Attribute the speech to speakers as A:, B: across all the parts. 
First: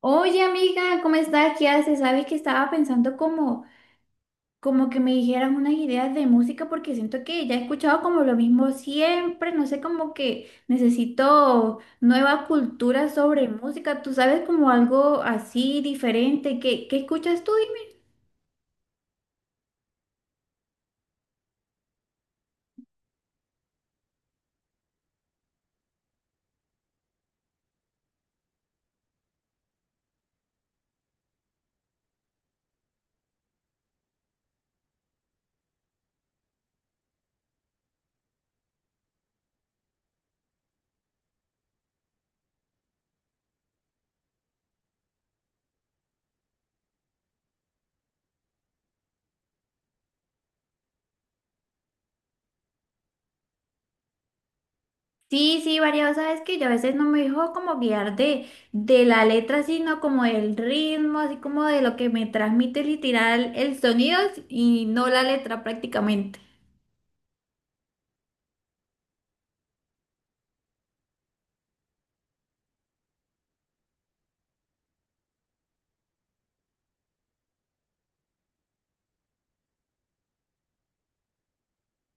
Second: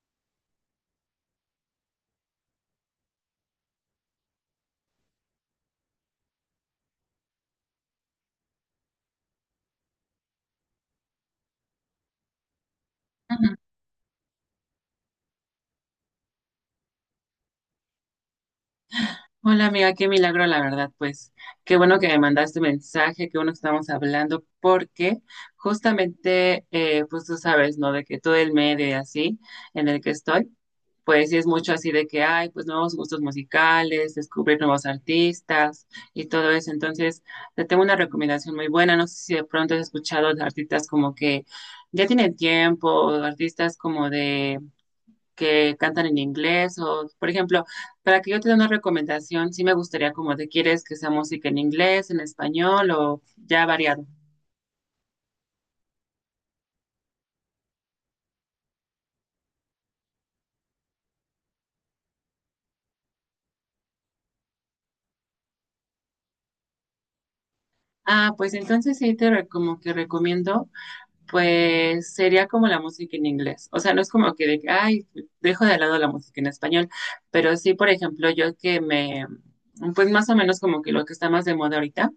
A: Oye, amiga, ¿cómo estás? ¿Qué haces? Sabes que estaba pensando como, como que me dijeras unas ideas de música porque siento que ya he escuchado como lo mismo siempre, no sé, como que necesito nueva cultura sobre
B: Ujú.
A: música. ¿Tú sabes como algo así diferente? ¿Qué escuchas tú? Dime.
B: Hola amiga, qué milagro la verdad, pues qué bueno que me mandaste mensaje, qué bueno que estamos hablando, porque justamente, pues tú sabes, ¿no? De que todo el medio y así en el que estoy, pues sí es mucho así de que hay pues nuevos gustos musicales, descubrir nuevos artistas y todo eso. Entonces, te tengo una recomendación muy buena, no sé si de pronto has escuchado de artistas como que ya tienen tiempo, o artistas como de que cantan en inglés o, por ejemplo, para que yo te dé una recomendación, sí me gustaría como te quieres que sea música en inglés, en español o ya variado.
A: Sí, sí, variado, sabes que yo a veces no me dejo como guiar de la letra, sino como del ritmo, así como de lo que me transmite literal el sonido y no la letra prácticamente.
B: Ah, pues entonces sí te como que recomiendo, pues sería como la música en inglés. O sea, no es como que de, que, ay, dejo de lado la música en español, pero sí, por ejemplo, yo que me, pues más o menos como que lo que está más de moda ahorita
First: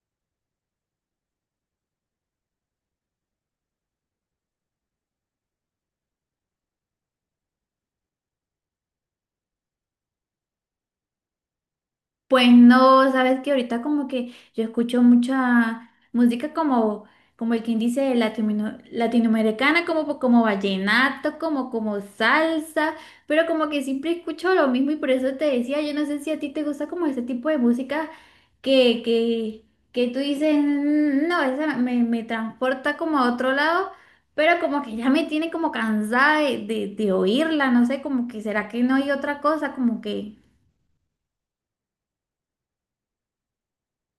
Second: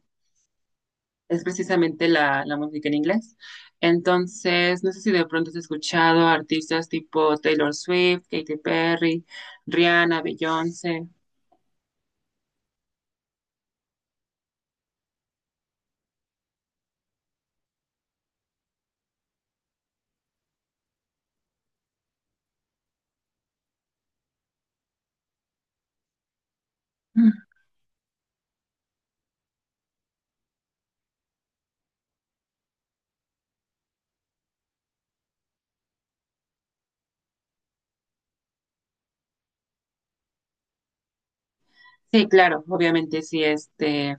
B: es precisamente la música en inglés. Entonces, no sé si de pronto has escuchado artistas tipo Taylor Swift, Katy Perry, Rihanna, Beyoncé.
A: Pues no, sabes que ahorita como que yo escucho mucha música como, como el quien dice latinoamericana, como, como vallenato, como, como salsa, pero como que siempre escucho lo mismo y por eso te decía, yo no sé si a ti te gusta como ese
B: Mm.
A: tipo de música que, que, que tú dices, "Mm, no, esa me transporta como a otro lado, pero como que ya me tiene como cansada de, de oírla, no sé, como que será que no hay otra cosa, como que...
B: Sí, claro, obviamente sí, este,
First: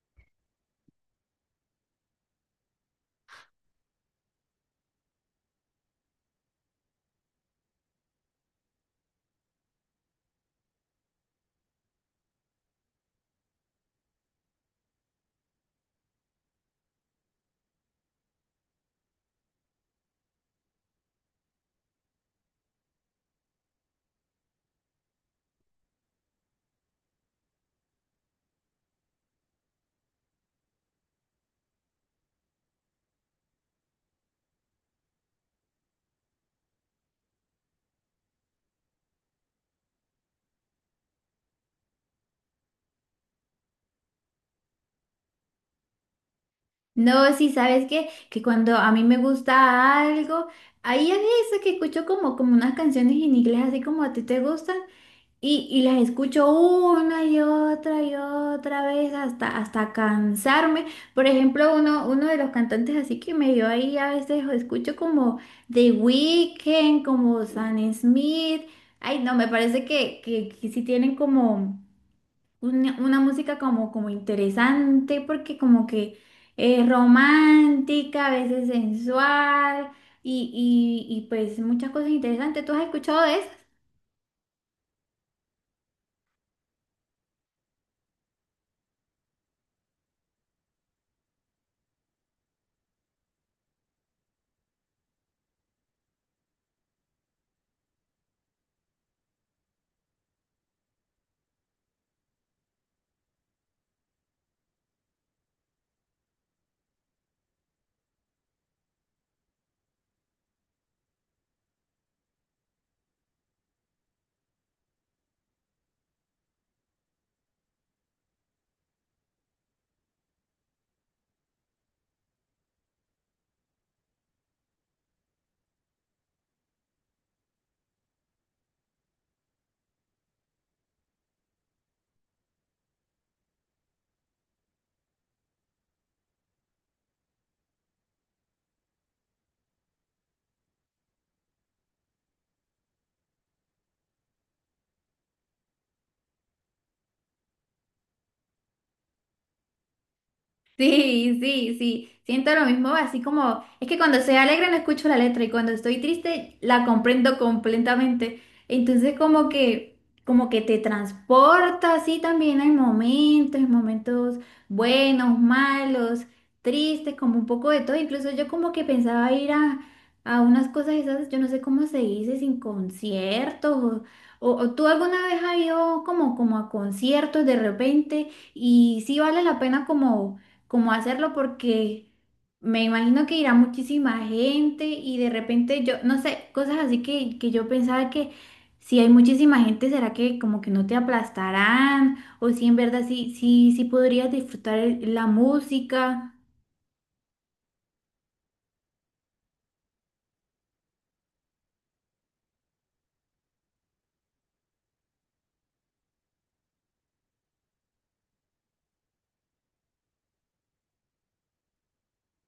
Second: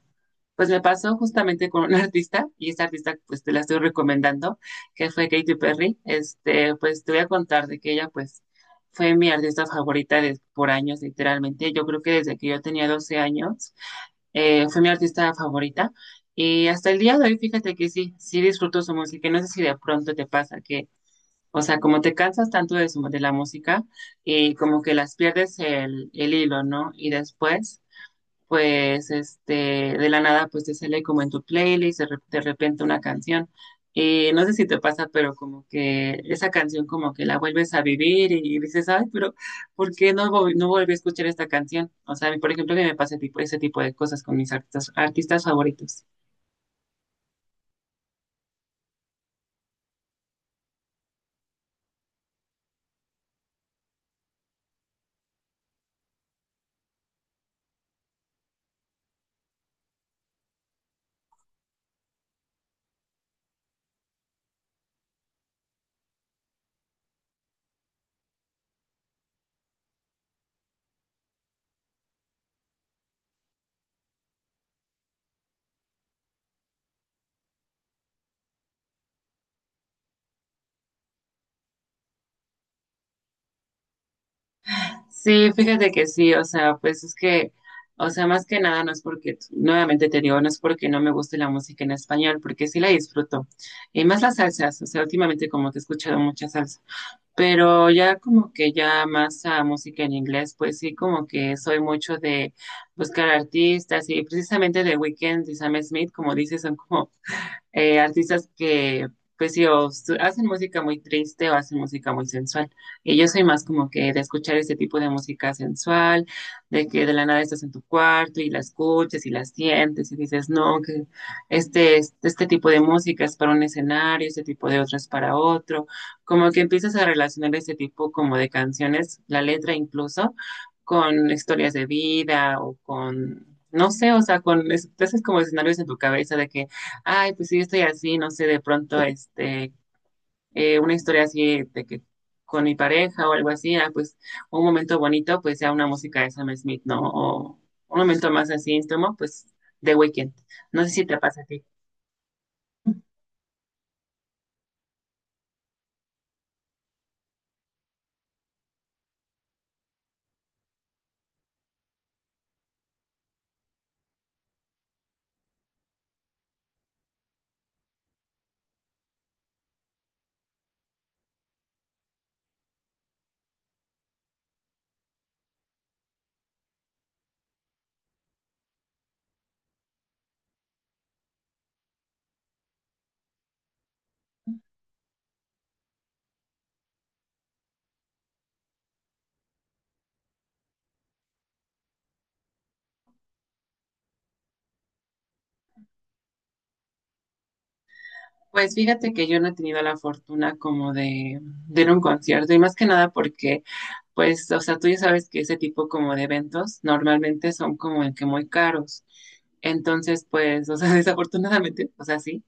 B: pues me pasó justamente con una artista y esta artista pues te la estoy recomendando, que fue Katy Perry. Este, pues te voy a contar de que ella pues fue mi artista favorita por años, literalmente. Yo creo que desde que yo tenía 12 años fue mi artista favorita. Y hasta el día de hoy, fíjate que sí, sí disfruto su música. Y no sé si de pronto te pasa que, o sea, como te cansas tanto de, de la música, y como que las pierdes el hilo, ¿no? Y después pues este, de la nada, pues te sale como en tu playlist, de, de repente una canción. Y no sé si te pasa, pero como que esa canción como que la vuelves a vivir y, dices, ay, pero ¿por qué no, no volví a escuchar esta canción? O sea, a mí, por ejemplo, que me pasa tipo, ese tipo de cosas con mis artistas favoritos.
A: No, sí, sabes que cuando a mí me gusta algo, ahí a veces que escucho como, como unas canciones en inglés, así como a ti te gustan, y las escucho una y otra vez hasta, hasta cansarme. Por ejemplo, uno de los cantantes así que me dio ahí a veces o escucho como The Weeknd, como Sam Smith. Ay, no, me parece que sí tienen como una música como, como interesante, porque como que es romántica, a veces sensual y pues muchas cosas interesantes. ¿Tú has escuchado de
B: Sí, fíjate que sí, o sea, pues es que, o sea, más que nada no es porque, nuevamente te digo, no es porque no me guste la música en español, porque sí la disfruto. Y más las salsas, o sea, últimamente como que he escuchado mucha salsa. Pero ya como que ya más a música en inglés, pues sí, como que soy mucho de buscar artistas y precisamente de Weeknd y Sam Smith, como dices, son como artistas que pues sí, o hacen música muy triste o hacen música muy sensual. Y yo soy más como que de escuchar este tipo de música sensual, de que de la nada estás en tu cuarto y la escuchas y la sientes y dices, no, que este tipo de música es para un escenario, este tipo de otro es para otro. Como que empiezas a relacionar este tipo como de canciones, la letra incluso, con historias de vida o con, no sé, o sea, con, te haces como escenarios en tu cabeza de que ay, pues sí, yo estoy así, no sé, de pronto, este, una historia así de que con mi pareja o algo así, ah, pues un momento bonito, pues sea una música de Sam Smith, ¿no? O un momento más así íntimo, pues de Weekend. No sé si te
A: sí,
B: pasa a ti.
A: sí, sí, siento lo mismo, así como, es que cuando se alegre no escucho la letra y cuando estoy triste la comprendo completamente? Entonces como que te transporta así también hay momentos, momentos buenos, malos, tristes, como un poco de todo. Incluso yo como que pensaba ir a unas cosas esas, yo no sé cómo se dice, sin conciertos, o tú alguna vez has ido como, como a conciertos de repente y sí vale la pena como cómo hacerlo porque me imagino que irá muchísima gente y de repente yo, no sé, cosas así que yo pensaba que si hay muchísima gente, ¿será que como que no te aplastarán? O si en verdad, sí, sí, sí podrías disfrutar la música.
B: Pues fíjate que yo no he tenido la fortuna como de ir a un concierto y más que nada porque, pues, o sea, tú ya sabes que ese tipo como de eventos normalmente son como el que muy caros. Entonces, pues, o sea, desafortunadamente, o sea, sí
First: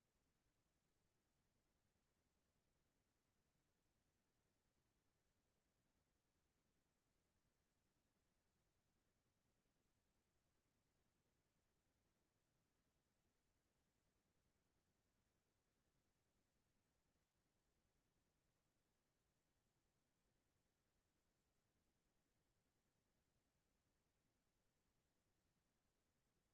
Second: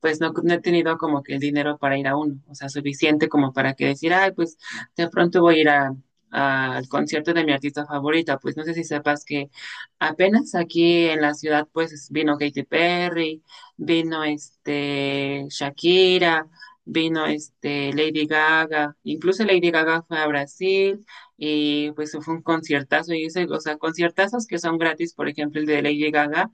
B: pues no, no he tenido como que el dinero para ir a uno, o sea, suficiente como para que decir, ay, pues de pronto voy a ir a, al concierto de mi artista favorita, pues no sé si sepas que apenas aquí en la ciudad pues vino Katy Perry, vino este Shakira, vino este Lady Gaga, incluso Lady Gaga fue a Brasil y pues fue un conciertazo y ese, o sea, conciertazos que son gratis, por ejemplo el de Lady Gaga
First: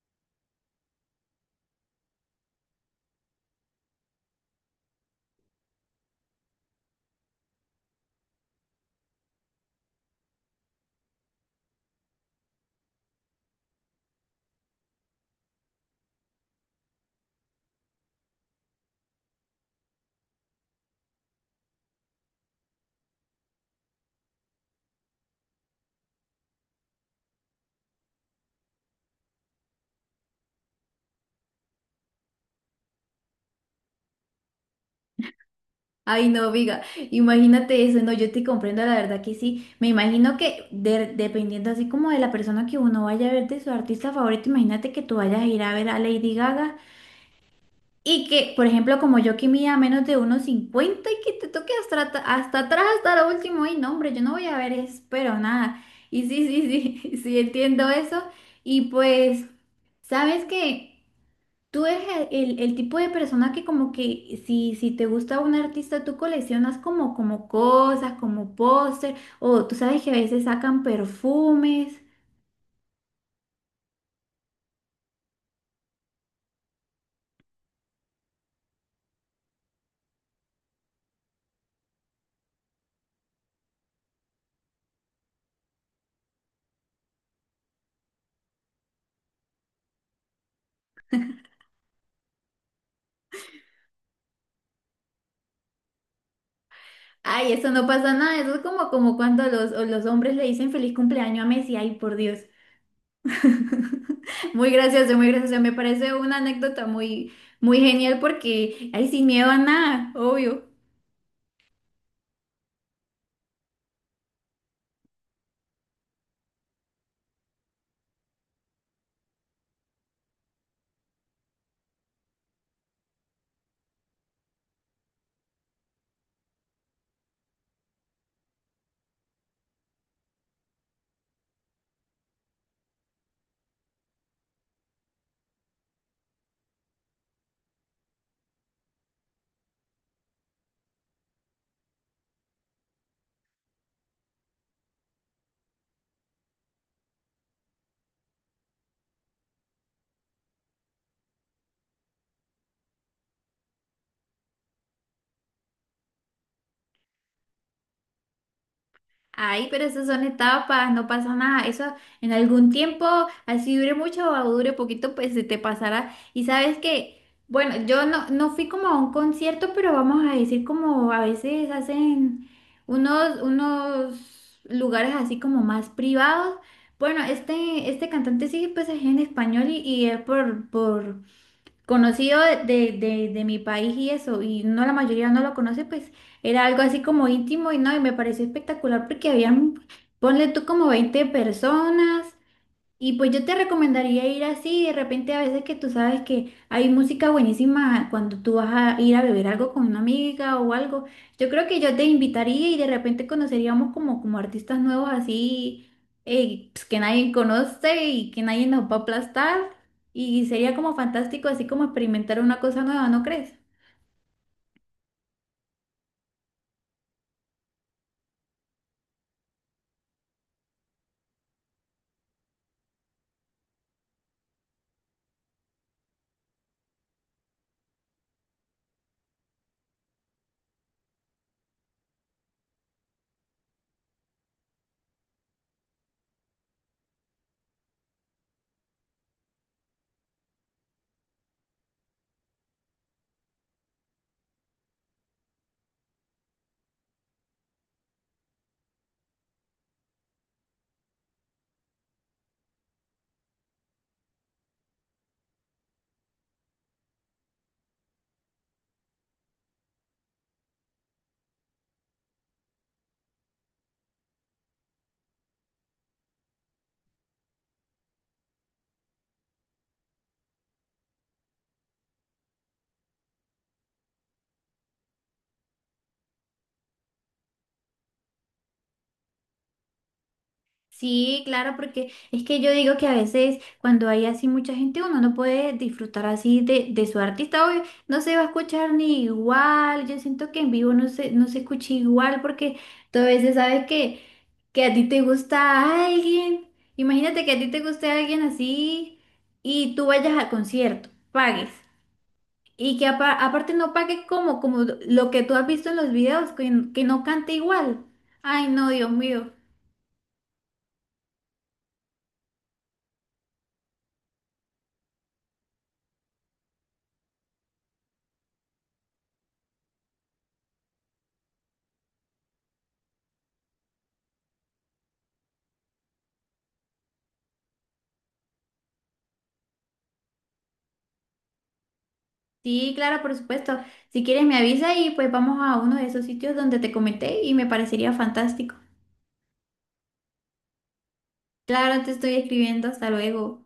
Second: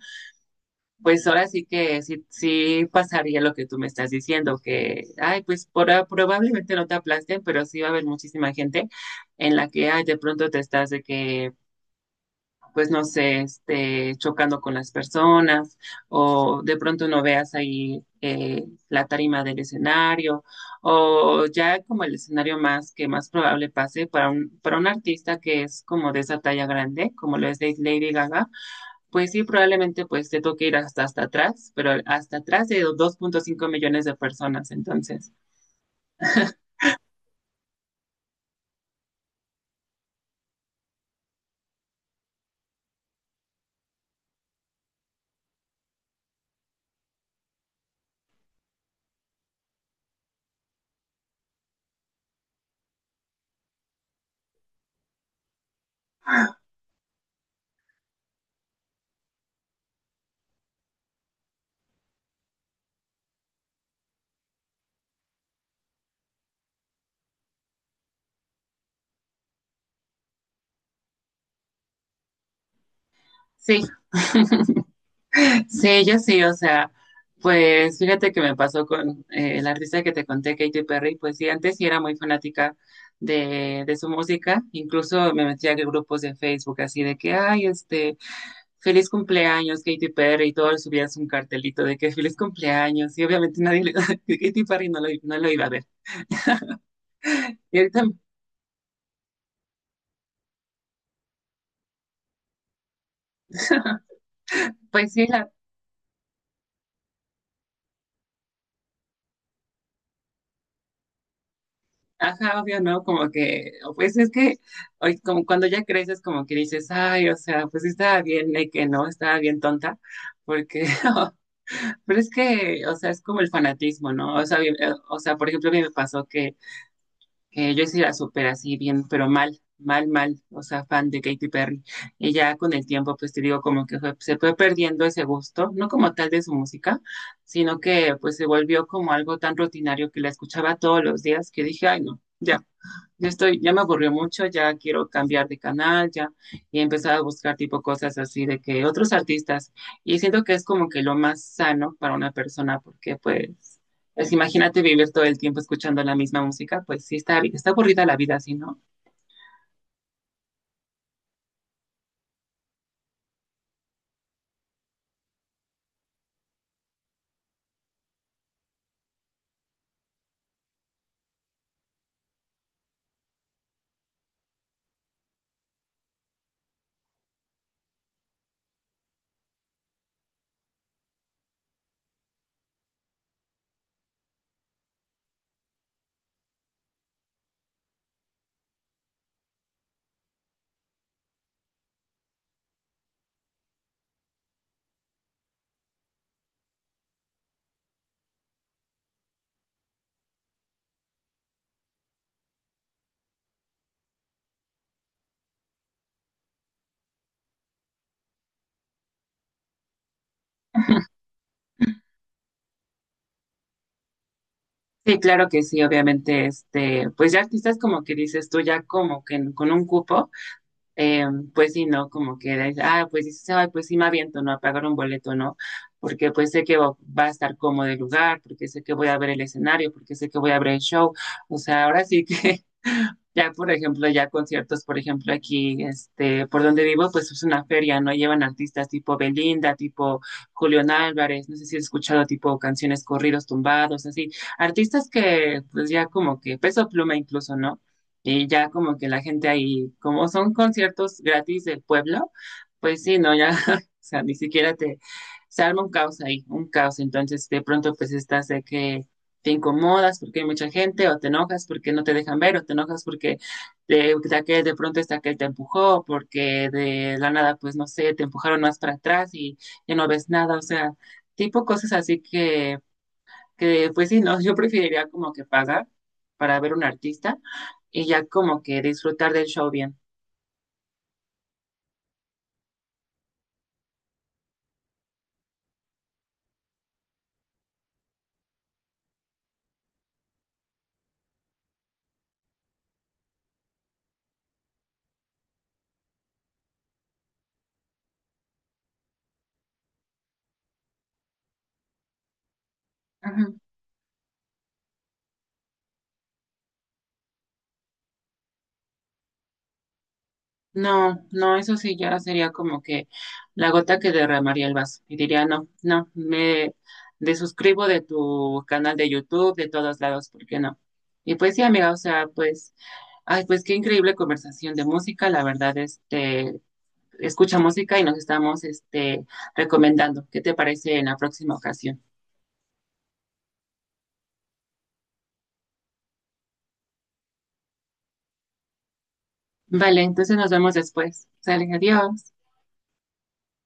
B: pues ahora sí que sí, sí pasaría lo que tú me estás diciendo, que, ay, pues por, ah, probablemente no te aplasten, pero sí va a haber muchísima gente en la que, ay, de pronto te estás de que, pues no sé, este, chocando con las personas o de pronto no veas ahí la tarima del escenario o ya como el escenario más que más probable pase para un artista que es como de esa talla grande, como lo es de Lady Gaga, pues sí, probablemente pues te toque ir hasta, hasta atrás, pero hasta atrás de 2,5 millones de personas. Entonces,
A: Ay, no, viga, imagínate eso, no, yo te comprendo, la verdad que sí. Me imagino que dependiendo así como de la persona que uno vaya a ver de su artista favorito, imagínate que tú vayas a ir a ver a Lady Gaga. Y que, por ejemplo, como yo que mida menos de 1,50 y que te toque hasta, hasta atrás, hasta lo último, y no, hombre, yo no voy a ver eso, pero nada. Y sí, sí, sí, sí, entiendo eso. Y pues, sabes que tú eres el tipo de persona que como que si, si te gusta un artista, tú coleccionas como, como cosas, como póster, o tú sabes que a veces sacan perfumes.
B: sí, sí, yo sí, o sea, pues fíjate que me pasó con la artista que te conté, Katy Perry, pues sí, antes sí era muy fanática de su música, incluso me metía a grupos de Facebook así de que, ay, este, feliz cumpleaños, Katy Perry, y todos subías un cartelito de que feliz cumpleaños, y obviamente nadie, Katy Perry no lo, no lo iba a ver.
A: Ay, eso
B: Y
A: no
B: ahorita,
A: pasa nada, eso es como, como cuando los hombres le dicen feliz cumpleaños a Messi, ay, por Dios. Muy
B: pues
A: gracioso,
B: sí,
A: muy gracioso. Me parece una anécdota muy, muy genial porque, ay, sin miedo a nada, obvio.
B: ajá, obvio, ¿no? Como que, o pues es que hoy, como cuando ya creces, como que dices, ay, o sea, pues sí estaba bien, de que no, estaba bien tonta, porque, pero es que, o sea, es como el fanatismo, ¿no? O sea, bien, o sea, por ejemplo, a mí me pasó que yo sí la super así bien, pero mal, mal, mal, o sea, fan de Katy Perry, y ya con el tiempo, pues te digo, como que se fue perdiendo ese gusto, no como tal de su música, sino que, pues se volvió como algo tan rutinario que la escuchaba todos los días que dije, ay, no, ya. Yo estoy, ya me aburrió mucho, ya quiero cambiar de canal, ya he empezado a buscar tipo cosas así de que otros artistas, y siento que es como que lo más sano para una persona, porque pues, pues imagínate vivir todo el tiempo escuchando la misma música, pues sí está, está aburrida la vida así, ¿no?
A: Ay, pero esas son etapas, no pasa nada. Eso en algún tiempo, así dure mucho o dure poquito, pues se te pasará. Y sabes que, bueno, yo no, no fui como a un concierto, pero vamos a decir como a veces hacen unos lugares así como más privados. Bueno, este cantante sí, pues es en español y es por conocido de mi país y eso, y no la mayoría no lo conoce, pues era algo así como íntimo y no, y me pareció espectacular porque habían, ponle tú como 20 personas y pues yo te recomendaría ir así, de repente a veces que tú sabes que hay música buenísima cuando tú vas a ir a beber algo con una amiga o algo. Yo creo que yo te invitaría y de repente conoceríamos como, como artistas nuevos así pues, que nadie conoce y que nadie nos va a aplastar. Y sería como fantástico así como experimentar una cosa nueva, ¿no crees?
B: Sí, claro que sí, obviamente, este, pues ya artistas como que dices tú, ya como que con un cupo. Eh, pues sí, ¿no? Como que, dices, ah, pues sí, sí se va, pues sí me aviento, ¿no? A pagar un boleto, ¿no? Porque pues sé que va a estar cómodo el lugar, porque sé que voy a ver el escenario, porque sé que voy a ver el show. O sea, ahora sí que, ya por ejemplo, ya conciertos, por ejemplo, aquí, este, por donde vivo, pues es una feria, ¿no? Llevan artistas tipo Belinda, tipo Julián Álvarez, no sé si he escuchado tipo canciones corridos tumbados, así. Artistas que, pues ya como que, Peso Pluma incluso, ¿no? Y ya como que la gente ahí, como son conciertos gratis del pueblo, pues sí, no, ya, o sea, ni siquiera te, se arma un caos ahí, un caos. Entonces, de pronto, pues estás de que te incomodas porque hay mucha gente, o te enojas porque no te dejan ver, o te enojas porque de, de pronto está que te empujó, porque de la nada, pues no sé, te empujaron más para atrás y ya no ves nada, o sea, tipo cosas así que pues sí, no, yo preferiría como que pagar para ver un artista y ya como que disfrutar del show bien.
A: Sí, claro, porque es que yo digo que a veces cuando hay así mucha gente, uno no puede disfrutar así de su artista, obvio, no se va a escuchar ni igual, yo siento que en vivo no se escucha igual porque tú a veces sabes que a ti te gusta alguien, imagínate que a ti te guste alguien así y tú vayas al concierto, pagues. Y que
B: Ujú.
A: aparte no pague como, como lo que tú has visto en los videos, que no cante igual. Ay, no, Dios mío.
B: No, no, eso sí ya sería como que la gota que derramaría el vaso y diría, no, no, me desuscribo de tu canal de YouTube, de todos lados, ¿por qué no? Y pues sí, amiga, o sea, pues, ay, pues qué increíble conversación de música, la verdad, este, escucha música y nos estamos, este, recomendando. ¿Qué te parece en la próxima ocasión?
A: Sí, claro, por supuesto. Si quieres me avisa y pues vamos a uno de esos sitios donde te comenté y me parecería fantástico.
B: Vale, entonces nos vemos después. Salen,
A: Claro, te
B: adiós.
A: estoy escribiendo. Hasta luego.